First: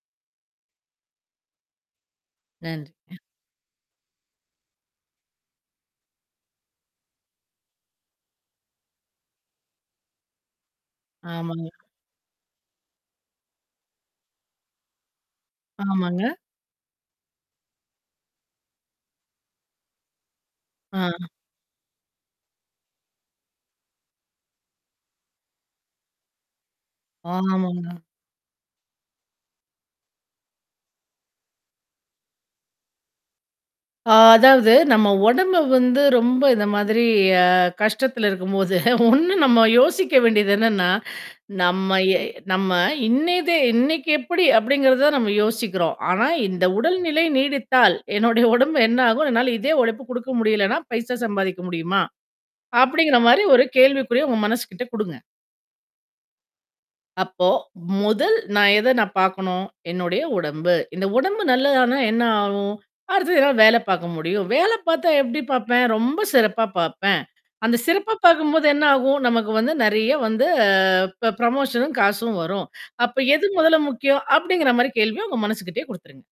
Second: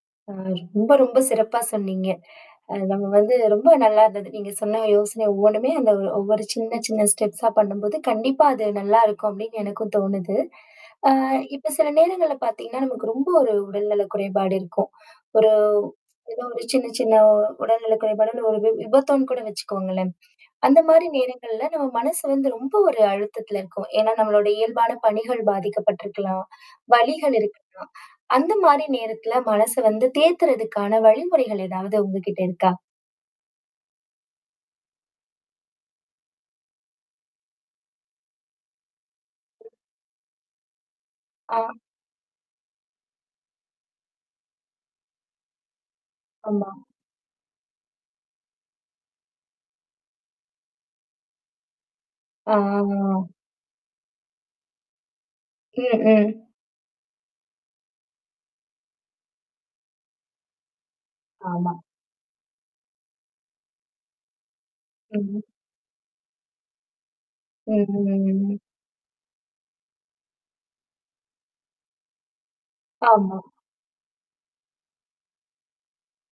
அ ரொம்ப, ரொம்ப சிறப்பா சொன்னீங்க. அ நன்றி. நம்ம அ வந்து ரொம்ப நல்லா இருந்தது. நீங்க சொன்ன யோசனை ஒவ்வொன்னுமே அந்த ஒவ்வொரு சின்ன, சின்ன ஸ்டெப்ஸா பண்ணும்போது, கண்டிப்பா அது நல்லாயிருக்கும் அப்பிடின்னு எனக்கும் தோணுது. ஆ இப்ப ஆமாங்க. சில நேரங்கள்ல பார்த்தீங்கன்னா, நமக்கு ரொம்ப ஒரு உடல் நல குறைபாடு இருக்கும். ஒரு ஆமாங்க. ஏதோ ஒரு சின்ன, சின்ன உடல்நலக் குறைபாடோ! ஒரு வி விபத்தோன்னு கூட வச்சிக்கோங்களேன். ஆ. அந்தமாரி நேரங்கள்ல நம்ம மனசு வந்து ரொம்ப ஒரு அழுத்தத்தில இருக்கும். ஏன்னா, நம்மளோட இயல்பான பணிகள் பாதிக்கப்பட்டு இருக்கலாம். வலிகள் இருக்கலாம். ஆமாங்க. அந்தமாரி நேரத்தில மனச வந்து தேத்துறதுக்கான வழிமுறைகள் ஏதாவது உங்கக்கிட்ட இருக்கா? அ அதாவது நம்ம உடம்பு வந்து ரொம்ப இந்த மாதிரி அ கஷ்டத்தில இருக்கும்போது, ஒண்ணு நம்ம யோசிக்க வேண்டியது என்னன்னா. ஆ. நம்ம எ நம்ம இன்னய தே இன்னைக்கி எப்பிடி அப்பிடிங்கிறத நம்ம யோசிக்கிறோம். ஆனா, இந்த ஆம்மா. உடல்நிலை நீடித்தால் என்னுடைய உடம்பு என்ன ஆகும். அதனால இதே உழைப்பு கொடுக்க முடியலன்னா, பைசா சம்பாதிக்க முடியுமா? ஆ, ஆ, ஆ. அப்பிடிங்கிறமாரி ஒரு கேள்விக்குறிய உங்க மனசுகிட்ட குடுங்க. ம், ம். அப்போ, முதல் நான் எத நான் பார்க்கணும், என்னுடைய உடம்பு. இந்த உடம்பு ஆமா. நல்லதானா என்ன ஆகும்? அடுத்தது எதாவது வேல பார்க்க முடியும். வேல பார்த்தா ம். எப்பிடி பார்ப்பேன், ரொம்ப சிறப்பா பார்ப்பேன். அந்த ம், ம். சிறப்பா ம். ம். பார்க்கும்போது என்ன ஆகும்? நமக்கு வந்து நிறைய வந்து அ ப புரமோஷனும் காசும் வரும். அப்ப ஆமா. எது முதல முக்கியம் அப்பிடிங்கிறமாரி கேள்விய உங்க மனசுகிட்டேயே குடுத்துருங்க.